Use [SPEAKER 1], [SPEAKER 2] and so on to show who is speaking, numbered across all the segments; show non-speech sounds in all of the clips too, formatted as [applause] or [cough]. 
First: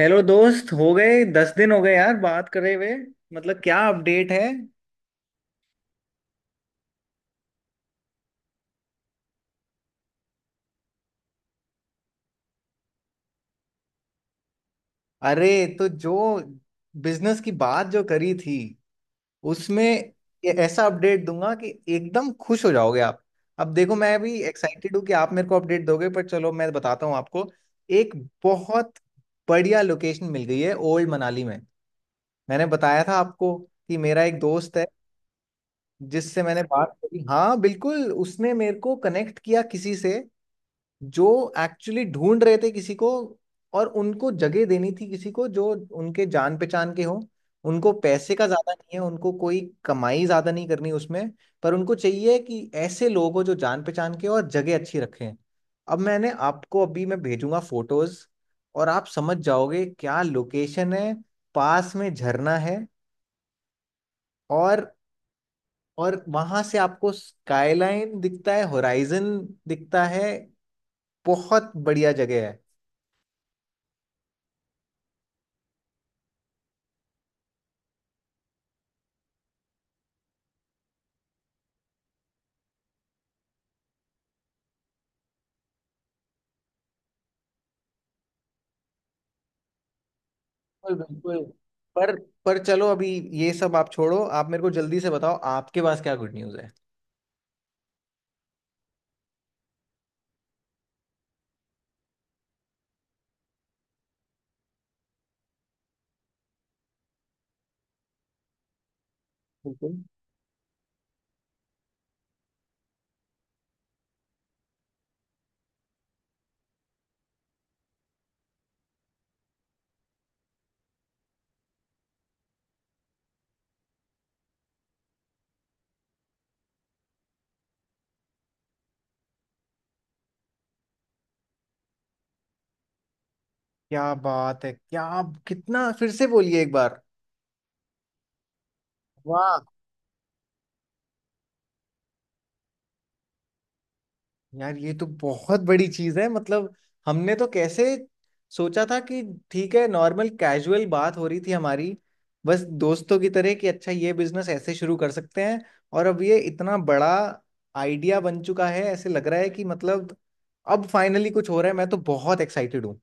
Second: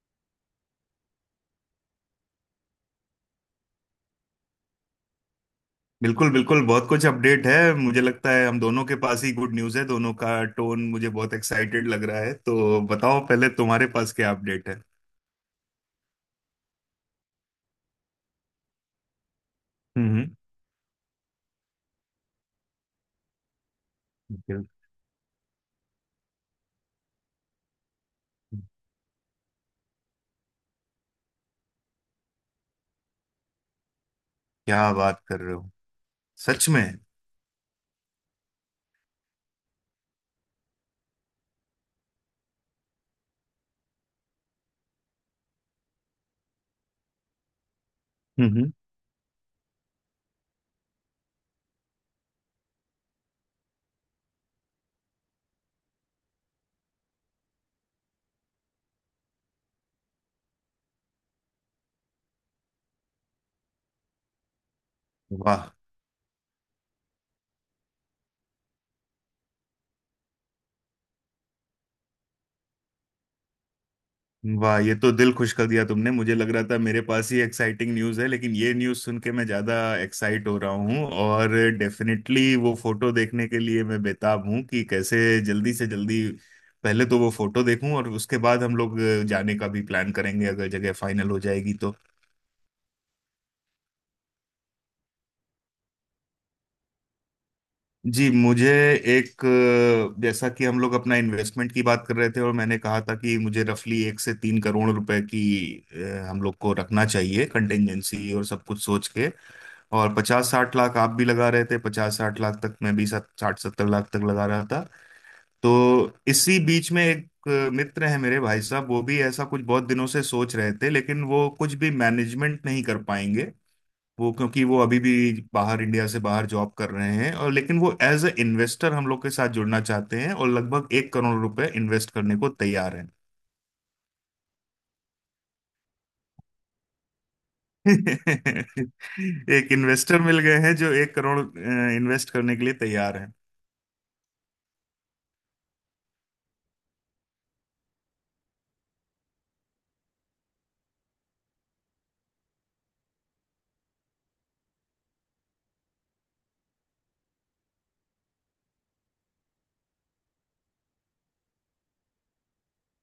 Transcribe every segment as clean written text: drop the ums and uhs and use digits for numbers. [SPEAKER 1] Hello दोस्त। हो गए 10 दिन हो गए यार बात करे हुए। मतलब क्या अपडेट है।
[SPEAKER 2] बिल्कुल बिल्कुल, बहुत कुछ अपडेट है। मुझे लगता है हम दोनों के पास ही गुड न्यूज़ है, दोनों का टोन मुझे बहुत एक्साइटेड लग रहा है। तो बताओ, पहले तुम्हारे पास क्या अपडेट है?
[SPEAKER 1] अरे, तो जो बिजनेस की बात जो करी थी उसमें
[SPEAKER 2] हम्म।
[SPEAKER 1] ये ऐसा अपडेट दूंगा कि एकदम खुश हो जाओगे आप। अब देखो मैं भी
[SPEAKER 2] हम्म।
[SPEAKER 1] एक्साइटेड हूँ कि आप मेरे को अपडेट दोगे, पर चलो मैं बताता हूँ आपको। एक बहुत बढ़िया लोकेशन मिल गई है ओल्ड मनाली में। मैंने बताया था आपको कि मेरा एक दोस्त है
[SPEAKER 2] क्या बात कर रहे हो!
[SPEAKER 1] जिससे मैंने
[SPEAKER 2] सच में?
[SPEAKER 1] बात करी, हाँ बिल्कुल, उसने मेरे को कनेक्ट किया किसी से जो एक्चुअली ढूंढ रहे थे किसी को और उनको जगह देनी थी किसी को जो उनके जान पहचान के हो। उनको पैसे का ज्यादा
[SPEAKER 2] हम्म।
[SPEAKER 1] नहीं है, उनको कोई कमाई ज्यादा नहीं करनी उसमें, पर उनको चाहिए कि ऐसे लोग हो जो जान पहचान के हो और जगह अच्छी रखें। अब मैंने आपको अभी मैं भेजूंगा फोटोज और आप समझ जाओगे क्या लोकेशन है। पास में झरना है, और
[SPEAKER 2] वाह
[SPEAKER 1] और वहां से आपको स्काईलाइन दिखता है, होराइजन दिखता है। बहुत बढ़िया जगह है।
[SPEAKER 2] वाह, ये तो दिल खुश कर दिया तुमने। मुझे लग रहा था मेरे पास ही एक्साइटिंग न्यूज़ है, लेकिन ये न्यूज़ सुन के मैं ज़्यादा एक्साइट हो रहा हूँ। और डेफिनेटली वो फोटो देखने के लिए मैं बेताब हूँ कि कैसे जल्दी से जल्दी पहले तो वो फोटो देखूं, और उसके बाद हम लोग जाने का भी प्लान करेंगे, अगर जगह
[SPEAKER 1] बिल्कुल
[SPEAKER 2] फाइनल हो
[SPEAKER 1] बिल्कुल।
[SPEAKER 2] जाएगी तो।
[SPEAKER 1] पर पर चलो अभी ये सब आप छोड़ो, आप मेरे को जल्दी से बताओ आपके पास क्या गुड न्यूज़ है।
[SPEAKER 2] जी, मुझे एक जैसा कि हम लोग अपना इन्वेस्टमेंट की बात कर रहे थे, और मैंने कहा था कि मुझे रफली 1 से 3 करोड़ रुपए की हम लोग को रखना चाहिए कंटेंजेंसी, और सब कुछ सोच के,
[SPEAKER 1] बिल्कुल।
[SPEAKER 2] और 50-60 लाख आप भी लगा रहे थे, 50-60 लाख तक, मैं भी 60-70 लाख तक लगा रहा था। तो इसी बीच में एक मित्र है मेरे, भाई साहब वो भी ऐसा कुछ बहुत दिनों से सोच रहे थे, लेकिन वो कुछ भी मैनेजमेंट नहीं कर पाएंगे, वो क्योंकि वो अभी भी बाहर इंडिया से बाहर जॉब कर रहे हैं, और लेकिन वो एज ए इन्वेस्टर हम लोग के साथ जुड़ना चाहते हैं, और लगभग 1 करोड़ रुपए इन्वेस्ट करने को तैयार हैं।
[SPEAKER 1] क्या बात है! क्या, कितना फिर से बोलिए एक बार।
[SPEAKER 2] [laughs]
[SPEAKER 1] वाह!
[SPEAKER 2] एक इन्वेस्टर मिल गए हैं जो 1 करोड़ इन्वेस्ट करने के लिए तैयार हैं।
[SPEAKER 1] यार ये तो बहुत बड़ी चीज है, मतलब हमने तो कैसे सोचा था कि ठीक है, नॉर्मल कैजुअल बात हो रही थी हमारी, बस दोस्तों की तरह कि अच्छा ये बिजनेस ऐसे शुरू कर सकते हैं, और अब ये इतना बड़ा आइडिया बन चुका है। ऐसे लग रहा है कि मतलब अब फाइनली कुछ हो रहा है, मैं तो बहुत एक्साइटेड हूँ।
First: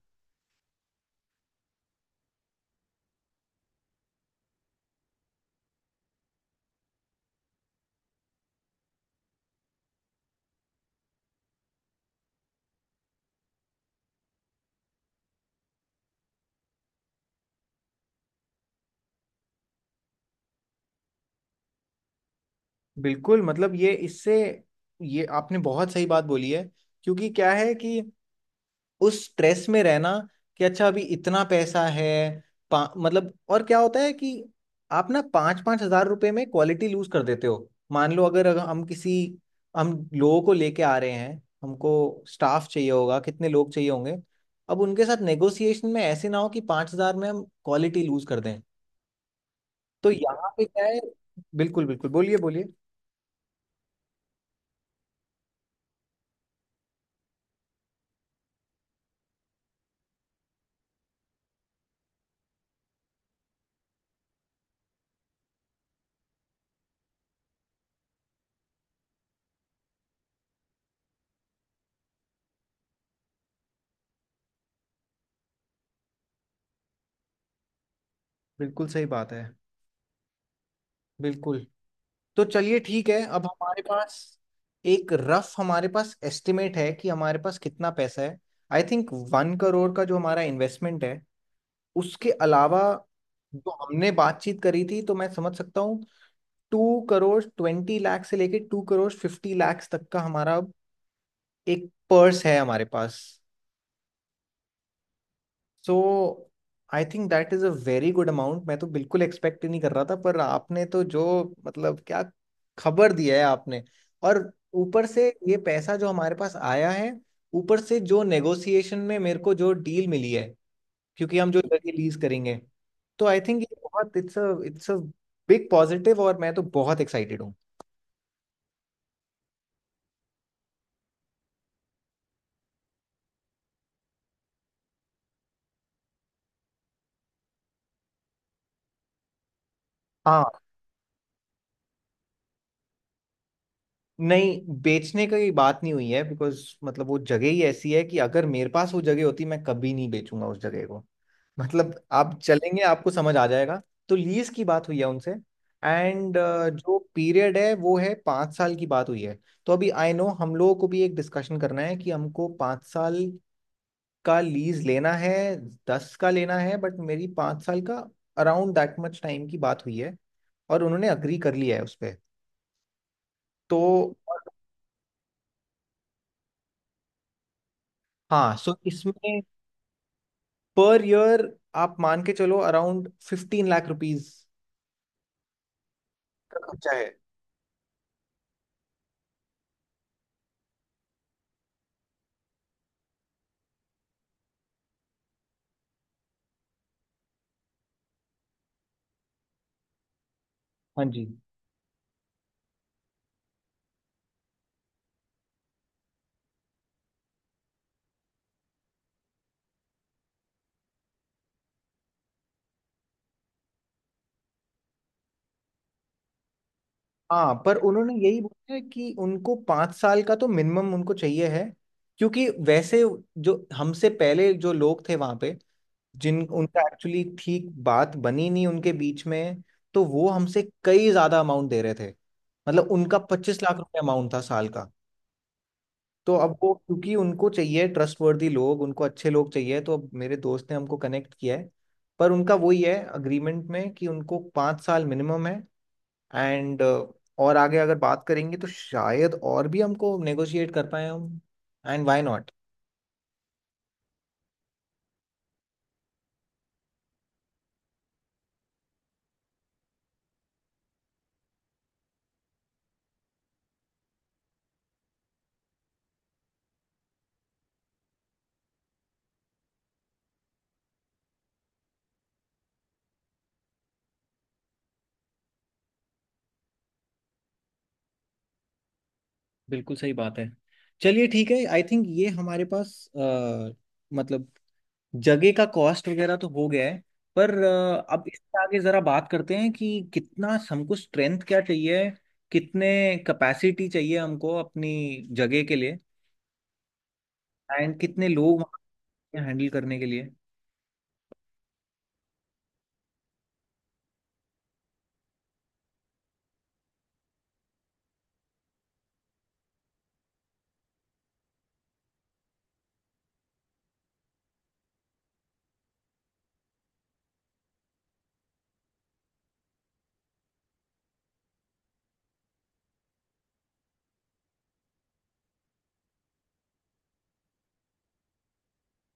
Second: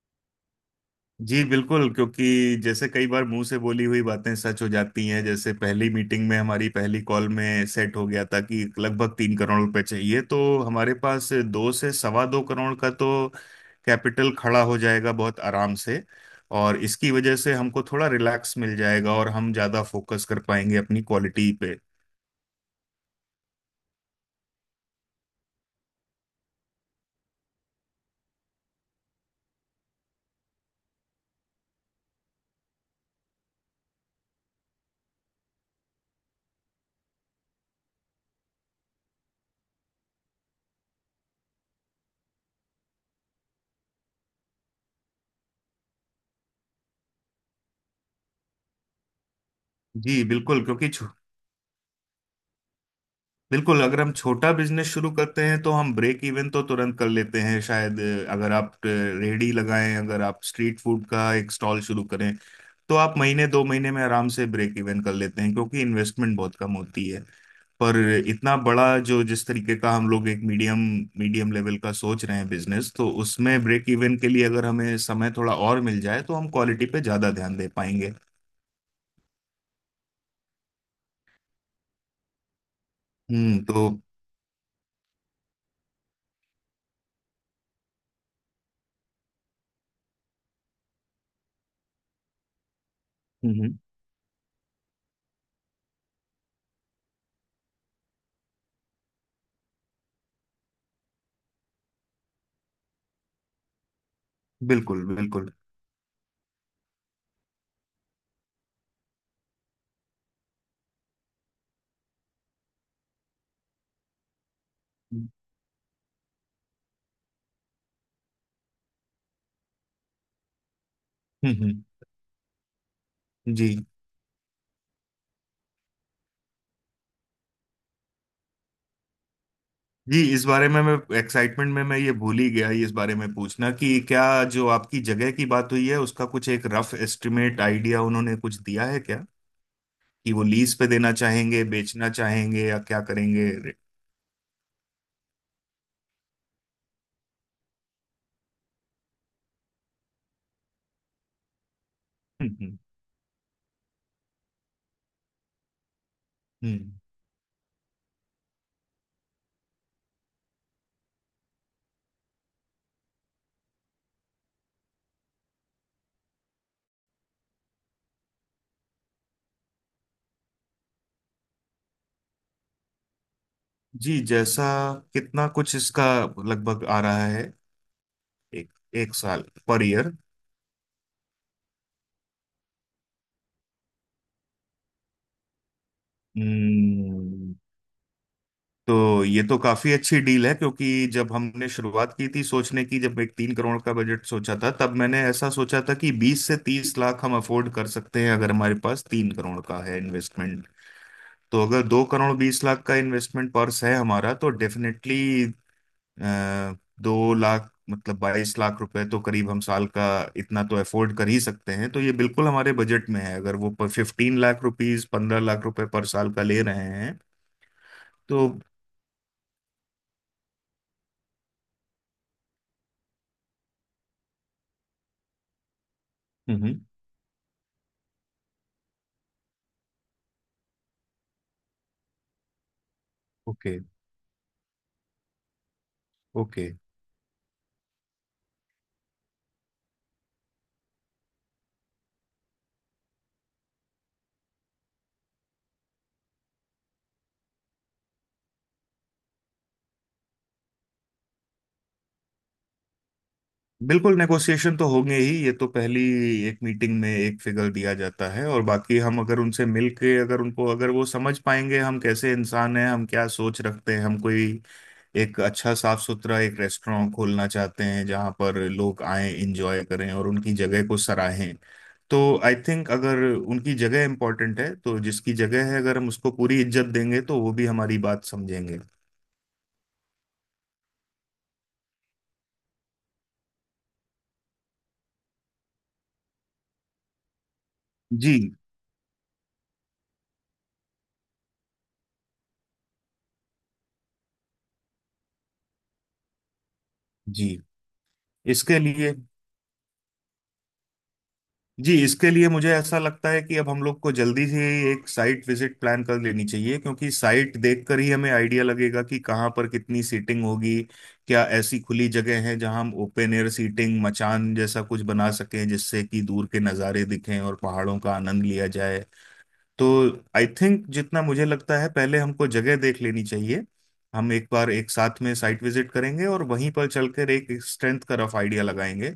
[SPEAKER 2] जी बिल्कुल, क्योंकि जैसे कई बार मुंह से बोली हुई बातें सच हो जाती हैं, जैसे पहली मीटिंग में, हमारी पहली कॉल में सेट हो गया था कि लगभग 3 करोड़ रुपए चाहिए, तो हमारे पास 2 से 2.25 करोड़ का तो कैपिटल खड़ा हो जाएगा बहुत आराम से। और इसकी वजह से हमको थोड़ा रिलैक्स मिल जाएगा, और हम ज़्यादा फोकस कर पाएंगे अपनी क्वालिटी पे।
[SPEAKER 1] बिल्कुल, मतलब ये इससे ये आपने बहुत सही बात बोली है। क्योंकि क्या है कि उस स्ट्रेस में रहना कि अच्छा अभी इतना पैसा है, मतलब और क्या होता है कि आप ना पाँच पाँच हजार रुपए में क्वालिटी लूज कर देते हो। मान लो अगर अगर हम किसी, हम लोगों को लेके आ रहे हैं, हमको स्टाफ चाहिए होगा, कितने लोग चाहिए होंगे, अब उनके साथ नेगोशिएशन में ऐसे ना हो कि 5 हज़ार में हम क्वालिटी लूज कर दें। तो
[SPEAKER 2] जी
[SPEAKER 1] यहाँ
[SPEAKER 2] बिल्कुल,
[SPEAKER 1] पे क्या
[SPEAKER 2] क्योंकि
[SPEAKER 1] है। बिल्कुल बिल्कुल बोलिए बोलिए।
[SPEAKER 2] बिल्कुल अगर हम छोटा बिजनेस शुरू करते हैं तो हम ब्रेक इवन तो तुरंत कर लेते हैं शायद। अगर आप रेहड़ी लगाएं, अगर आप स्ट्रीट फूड का एक स्टॉल शुरू करें, तो आप महीने 2 महीने में आराम से ब्रेक इवन कर लेते हैं, क्योंकि इन्वेस्टमेंट बहुत कम होती है। पर इतना बड़ा जो, जिस तरीके का हम लोग एक मीडियम मीडियम लेवल का सोच रहे हैं बिजनेस, तो उसमें ब्रेक इवन के लिए अगर हमें समय थोड़ा और मिल जाए तो हम क्वालिटी पे ज्यादा ध्यान दे पाएंगे।
[SPEAKER 1] बिल्कुल सही बात है। बिल्कुल। तो चलिए ठीक है, अब
[SPEAKER 2] हम्म।
[SPEAKER 1] हमारे
[SPEAKER 2] तो
[SPEAKER 1] पास एक रफ हमारे पास एस्टिमेट है कि हमारे पास कितना पैसा है। आई थिंक 1 करोड़ का जो हमारा इन्वेस्टमेंट है उसके अलावा
[SPEAKER 2] हम्म।
[SPEAKER 1] जो
[SPEAKER 2] हम्म।
[SPEAKER 1] हमने बातचीत करी थी, तो मैं समझ सकता हूँ 2 करोड़ 20 लाख से लेके 2 करोड़ 50 लाख तक का हमारा अब एक पर्स है हमारे पास।
[SPEAKER 2] बिल्कुल बिल्कुल।
[SPEAKER 1] So I think that is a very good amount. मैं तो बिल्कुल एक्सपेक्ट ही नहीं कर रहा था, पर आपने तो जो, मतलब क्या खबर दिया है आपने। और ऊपर से
[SPEAKER 2] हम्म।
[SPEAKER 1] ये पैसा जो हमारे पास आया है, ऊपर से जो नेगोशिएशन में मेरे को जो डील मिली है क्योंकि हम जो
[SPEAKER 2] हम्म।
[SPEAKER 1] जगह लीज करेंगे, तो आई थिंक ये
[SPEAKER 2] जी।
[SPEAKER 1] बहुत इट्स अ बिग पॉजिटिव, और मैं तो बहुत एक्साइटेड हूँ।
[SPEAKER 2] जी, इस बारे में मैं, एक्साइटमेंट में मैं ये भूल ही गया इस बारे में पूछना, कि क्या जो आपकी जगह की बात हुई है उसका कुछ एक रफ एस्टिमेट आइडिया उन्होंने कुछ दिया है क्या? कि वो
[SPEAKER 1] हाँ,
[SPEAKER 2] लीज पे देना चाहेंगे, बेचना चाहेंगे, या क्या करेंगे? हम्म।
[SPEAKER 1] नहीं बेचने की बात नहीं हुई है बिकॉज, मतलब वो जगह ही ऐसी है कि अगर मेरे पास वो जगह होती मैं कभी नहीं बेचूंगा उस जगह को। मतलब आप
[SPEAKER 2] हम्म।
[SPEAKER 1] चलेंगे आपको समझ आ जाएगा। तो लीज की बात हुई है उनसे। एंड जो
[SPEAKER 2] हम्म।
[SPEAKER 1] पीरियड है वो है 5 साल की बात हुई है। तो अभी आई नो हम लोगों को भी एक डिस्कशन करना है कि हमको 5 साल का लीज लेना है, दस का लेना है, बट मेरी 5 साल का अराउंड दैट मच टाइम की बात हुई है और उन्होंने अग्री कर लिया है उस पर। तो
[SPEAKER 2] जी जैसा, कितना कुछ इसका लगभग आ रहा है?
[SPEAKER 1] हाँ
[SPEAKER 2] एक
[SPEAKER 1] सो
[SPEAKER 2] एक
[SPEAKER 1] इसमें
[SPEAKER 2] साल? पर ईयर?
[SPEAKER 1] पर ईयर आप मान के चलो अराउंड 15 लाख रुपीज का खर्चा है।
[SPEAKER 2] तो ये तो काफी अच्छी डील है, क्योंकि जब हमने शुरुआत की थी सोचने की, जब एक 3 करोड़ का बजट सोचा था, तब मैंने ऐसा सोचा था कि 20 से 30 लाख हम अफोर्ड कर सकते हैं, अगर हमारे पास 3 करोड़ का है इन्वेस्टमेंट।
[SPEAKER 1] हाँ जी।
[SPEAKER 2] तो अगर 2 करोड़ 20 लाख का इन्वेस्टमेंट पर्स है हमारा, तो डेफिनेटली 2 लाख, मतलब 22 लाख रुपए तो करीब हम साल का इतना तो अफोर्ड कर ही सकते हैं। तो ये बिल्कुल हमारे बजट में है, अगर वो 15 लाख रुपीज, 15 लाख रुपए पर साल का ले रहे हैं
[SPEAKER 1] हाँ पर उन्होंने
[SPEAKER 2] तो।
[SPEAKER 1] यही बोला है कि उनको 5 साल का तो मिनिमम उनको चाहिए है, क्योंकि वैसे जो हमसे पहले जो लोग थे वहाँ पे, जिन
[SPEAKER 2] हम्म।
[SPEAKER 1] उनका एक्चुअली ठीक बात बनी नहीं उनके बीच में, तो वो हमसे कई ज़्यादा अमाउंट दे रहे थे, मतलब उनका पच्चीस लाख
[SPEAKER 2] ओके।
[SPEAKER 1] रुपए अमाउंट था साल का। तो अब वो,
[SPEAKER 2] ओके।
[SPEAKER 1] क्योंकि उनको चाहिए ट्रस्टवर्दी लोग, उनको अच्छे लोग चाहिए, तो अब मेरे दोस्त ने हमको कनेक्ट किया है। पर उनका वही है अग्रीमेंट में कि उनको पाँच साल मिनिमम है। एंड और आगे अगर बात करेंगे तो शायद और भी हमको नेगोशिएट कर पाए हम। And why not.
[SPEAKER 2] बिल्कुल, नेगोशिएशन तो होंगे ही। ये तो पहली एक मीटिंग में एक फिगर दिया जाता है, और बाकी हम अगर उनसे मिल के, अगर वो समझ पाएंगे हम कैसे इंसान हैं, हम क्या सोच रखते हैं, हम कोई एक अच्छा साफ सुथरा एक रेस्टोरेंट खोलना चाहते हैं जहाँ पर लोग आए इंजॉय करें और उनकी जगह को सराहें, तो आई थिंक अगर उनकी जगह इंपॉर्टेंट है, तो जिसकी जगह है अगर हम उसको पूरी इज्जत देंगे तो वो भी हमारी बात समझेंगे।
[SPEAKER 1] बिल्कुल सही बात है। चलिए ठीक है आई थिंक ये हमारे पास मतलब जगह का कॉस्ट वगैरह तो हो गया है, पर अब
[SPEAKER 2] जी
[SPEAKER 1] इससे आगे ज़रा बात करते हैं कि कितना हमको स्ट्रेंथ क्या चाहिए, कितने कैपेसिटी चाहिए हमको अपनी जगह के लिए,
[SPEAKER 2] जी,
[SPEAKER 1] एंड कितने लोग
[SPEAKER 2] इसके लिए
[SPEAKER 1] वहाँ हैंडल करने के लिए।
[SPEAKER 2] जी इसके लिए मुझे ऐसा लगता है कि अब हम लोग को जल्दी से एक साइट विजिट प्लान कर लेनी चाहिए, क्योंकि साइट देखकर ही हमें आइडिया लगेगा कि कहाँ पर कितनी सीटिंग होगी, क्या ऐसी खुली जगह है जहाँ हम ओपन एयर सीटिंग, मचान जैसा कुछ बना सकें जिससे कि दूर के नज़ारे दिखें और पहाड़ों का आनंद लिया जाए। तो आई थिंक, जितना मुझे लगता है, पहले हमको जगह देख लेनी चाहिए, हम एक बार एक साथ में साइट विजिट करेंगे और वहीं पर चलकर एक स्ट्रेंथ का रफ आइडिया लगाएंगे।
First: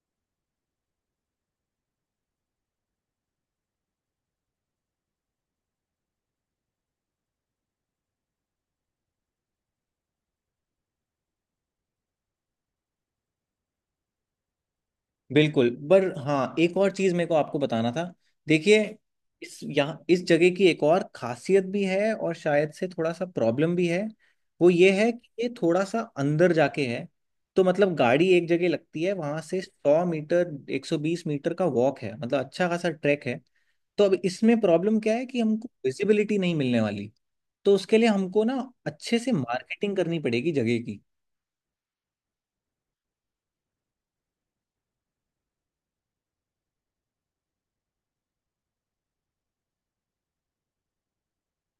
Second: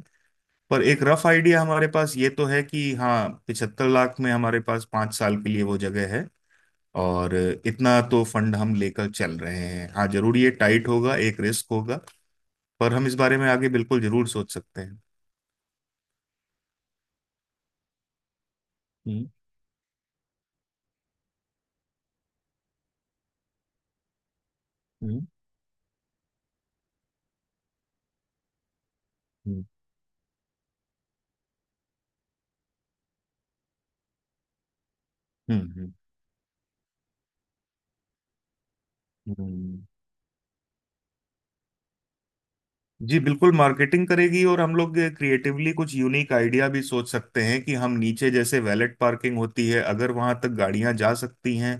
[SPEAKER 2] पर एक रफ आइडिया हमारे पास ये तो है कि हाँ, 75 लाख में हमारे पास 5 साल के लिए वो जगह है, और इतना तो फंड हम लेकर चल रहे हैं। हाँ जरूर, ये टाइट होगा, एक रिस्क होगा, पर हम इस बारे में आगे बिल्कुल जरूर सोच सकते हैं।
[SPEAKER 1] बिल्कुल, पर हाँ एक और चीज मेरे को आपको बताना था, देखिए
[SPEAKER 2] हम्म।
[SPEAKER 1] इस यहाँ इस जगह की एक और खासियत भी है और शायद से थोड़ा सा प्रॉब्लम भी है। वो ये है
[SPEAKER 2] हम्म।
[SPEAKER 1] कि ये थोड़ा सा अंदर जाके है, तो मतलब गाड़ी एक जगह लगती है, वहां से
[SPEAKER 2] हम्म।
[SPEAKER 1] 100 मीटर 120 मीटर का वॉक है, मतलब अच्छा खासा ट्रैक है। तो अब इसमें प्रॉब्लम क्या है कि
[SPEAKER 2] हम्म।
[SPEAKER 1] हमको
[SPEAKER 2] हम्म।
[SPEAKER 1] विजिबिलिटी नहीं मिलने वाली, तो उसके लिए हमको ना अच्छे से
[SPEAKER 2] हम्म।
[SPEAKER 1] मार्केटिंग करनी पड़ेगी जगह की।
[SPEAKER 2] जी बिल्कुल, मार्केटिंग करेगी, और हम लोग क्रिएटिवली कुछ यूनिक आइडिया भी सोच सकते हैं। कि हम नीचे, जैसे वैलेट पार्किंग होती है, अगर वहां तक गाड़ियां जा सकती हैं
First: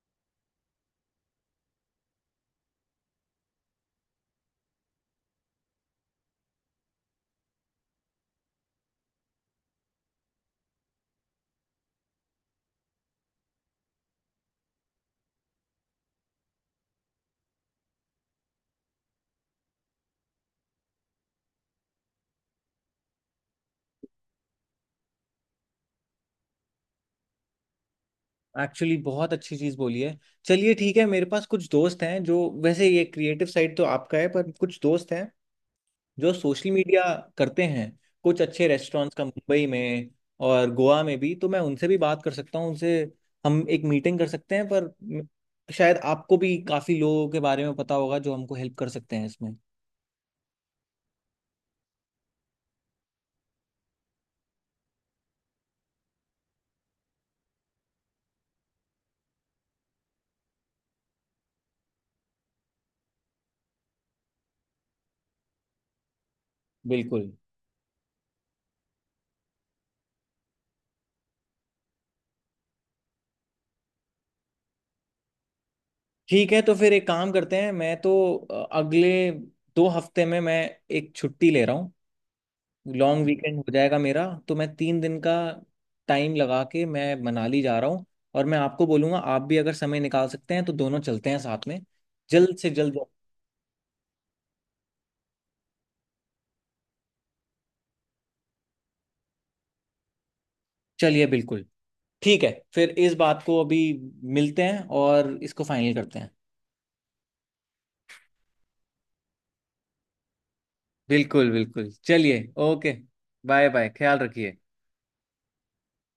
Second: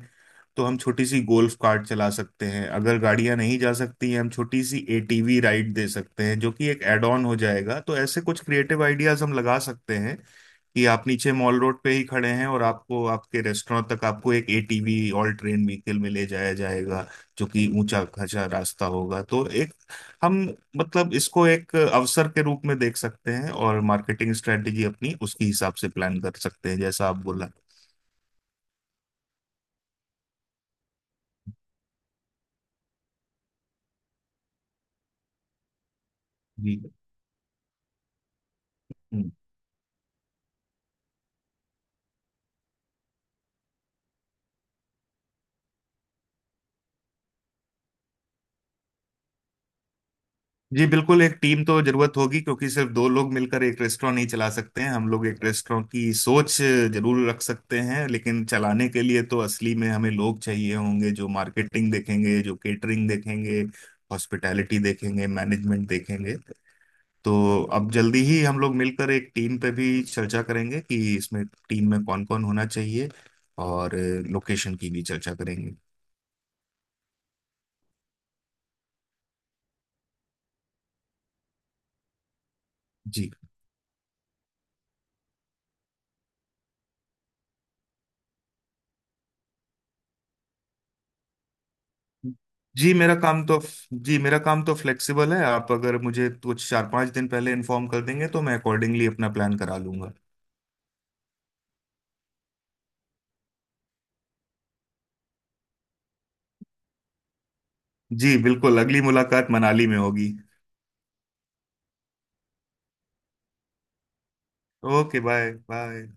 [SPEAKER 2] तो हम छोटी सी गोल्फ कार्ट चला सकते हैं, अगर गाड़ियां नहीं जा सकती हैं हम छोटी सी एटीवी राइड दे सकते हैं, जो कि एक एड ऑन हो जाएगा। तो ऐसे कुछ क्रिएटिव आइडियाज हम लगा सकते हैं, कि आप नीचे मॉल रोड पे ही खड़े हैं, और आपको आपके रेस्टोरेंट तक, आपको एक एटीवी, ऑल ट्रेन व्हीकल में ले जाया जाएगा, जो कि ऊंचा खचा रास्ता होगा। तो एक हम मतलब इसको एक अवसर के रूप में देख सकते हैं, और मार्केटिंग स्ट्रेटेजी अपनी उसके हिसाब से प्लान कर सकते हैं, जैसा आप बोला।
[SPEAKER 1] एक्चुअली बहुत अच्छी चीज बोली है। चलिए ठीक है, मेरे पास कुछ दोस्त हैं जो, वैसे ये क्रिएटिव साइड तो आपका है, पर कुछ दोस्त हैं जो सोशल
[SPEAKER 2] जी।
[SPEAKER 1] मीडिया करते हैं कुछ अच्छे रेस्टोरेंट्स का
[SPEAKER 2] हम्म।
[SPEAKER 1] मुंबई में और गोवा में भी, तो मैं उनसे भी बात कर सकता हूँ, उनसे हम एक मीटिंग कर सकते हैं। पर शायद आपको भी काफी लोगों के बारे में पता होगा जो हमको हेल्प कर सकते हैं इसमें।
[SPEAKER 2] जी बिल्कुल, एक टीम तो जरूरत होगी, क्योंकि सिर्फ दो लोग मिलकर एक रेस्टोरेंट नहीं चला सकते हैं। हम लोग एक रेस्टोरेंट की सोच जरूर रख सकते हैं, लेकिन चलाने के लिए तो असली में हमें लोग चाहिए होंगे, जो मार्केटिंग देखेंगे, जो केटरिंग देखेंगे, हॉस्पिटैलिटी देखेंगे, मैनेजमेंट देखेंगे।
[SPEAKER 1] बिल्कुल।
[SPEAKER 2] तो अब जल्दी ही हम लोग मिलकर एक टीम पे भी चर्चा करेंगे कि इसमें टीम में कौन कौन होना चाहिए, और लोकेशन की भी चर्चा करेंगे।
[SPEAKER 1] ठीक है तो फिर एक काम करते हैं, मैं तो अगले 2 हफ्ते में मैं एक छुट्टी ले रहा हूँ, लॉन्ग
[SPEAKER 2] जी
[SPEAKER 1] वीकेंड हो जाएगा मेरा, तो मैं 3 दिन का टाइम लगा के मैं मनाली जा रहा हूँ, और मैं आपको बोलूंगा आप भी अगर समय निकाल सकते हैं तो दोनों चलते हैं साथ में जल्द से
[SPEAKER 2] जी,
[SPEAKER 1] जल्द।
[SPEAKER 2] मेरा काम तो फ्लेक्सिबल है। आप अगर मुझे कुछ 4-5 दिन पहले इन्फॉर्म कर देंगे तो मैं अकॉर्डिंगली अपना प्लान करा लूंगा।
[SPEAKER 1] चलिए बिल्कुल ठीक है, फिर इस बात को अभी मिलते हैं और इसको फाइनल करते हैं।
[SPEAKER 2] जी बिल्कुल, अगली मुलाकात मनाली में होगी।
[SPEAKER 1] बिल्कुल बिल्कुल चलिए, ओके बाय बाय, ख्याल रखिए।
[SPEAKER 2] Okay, bye bye.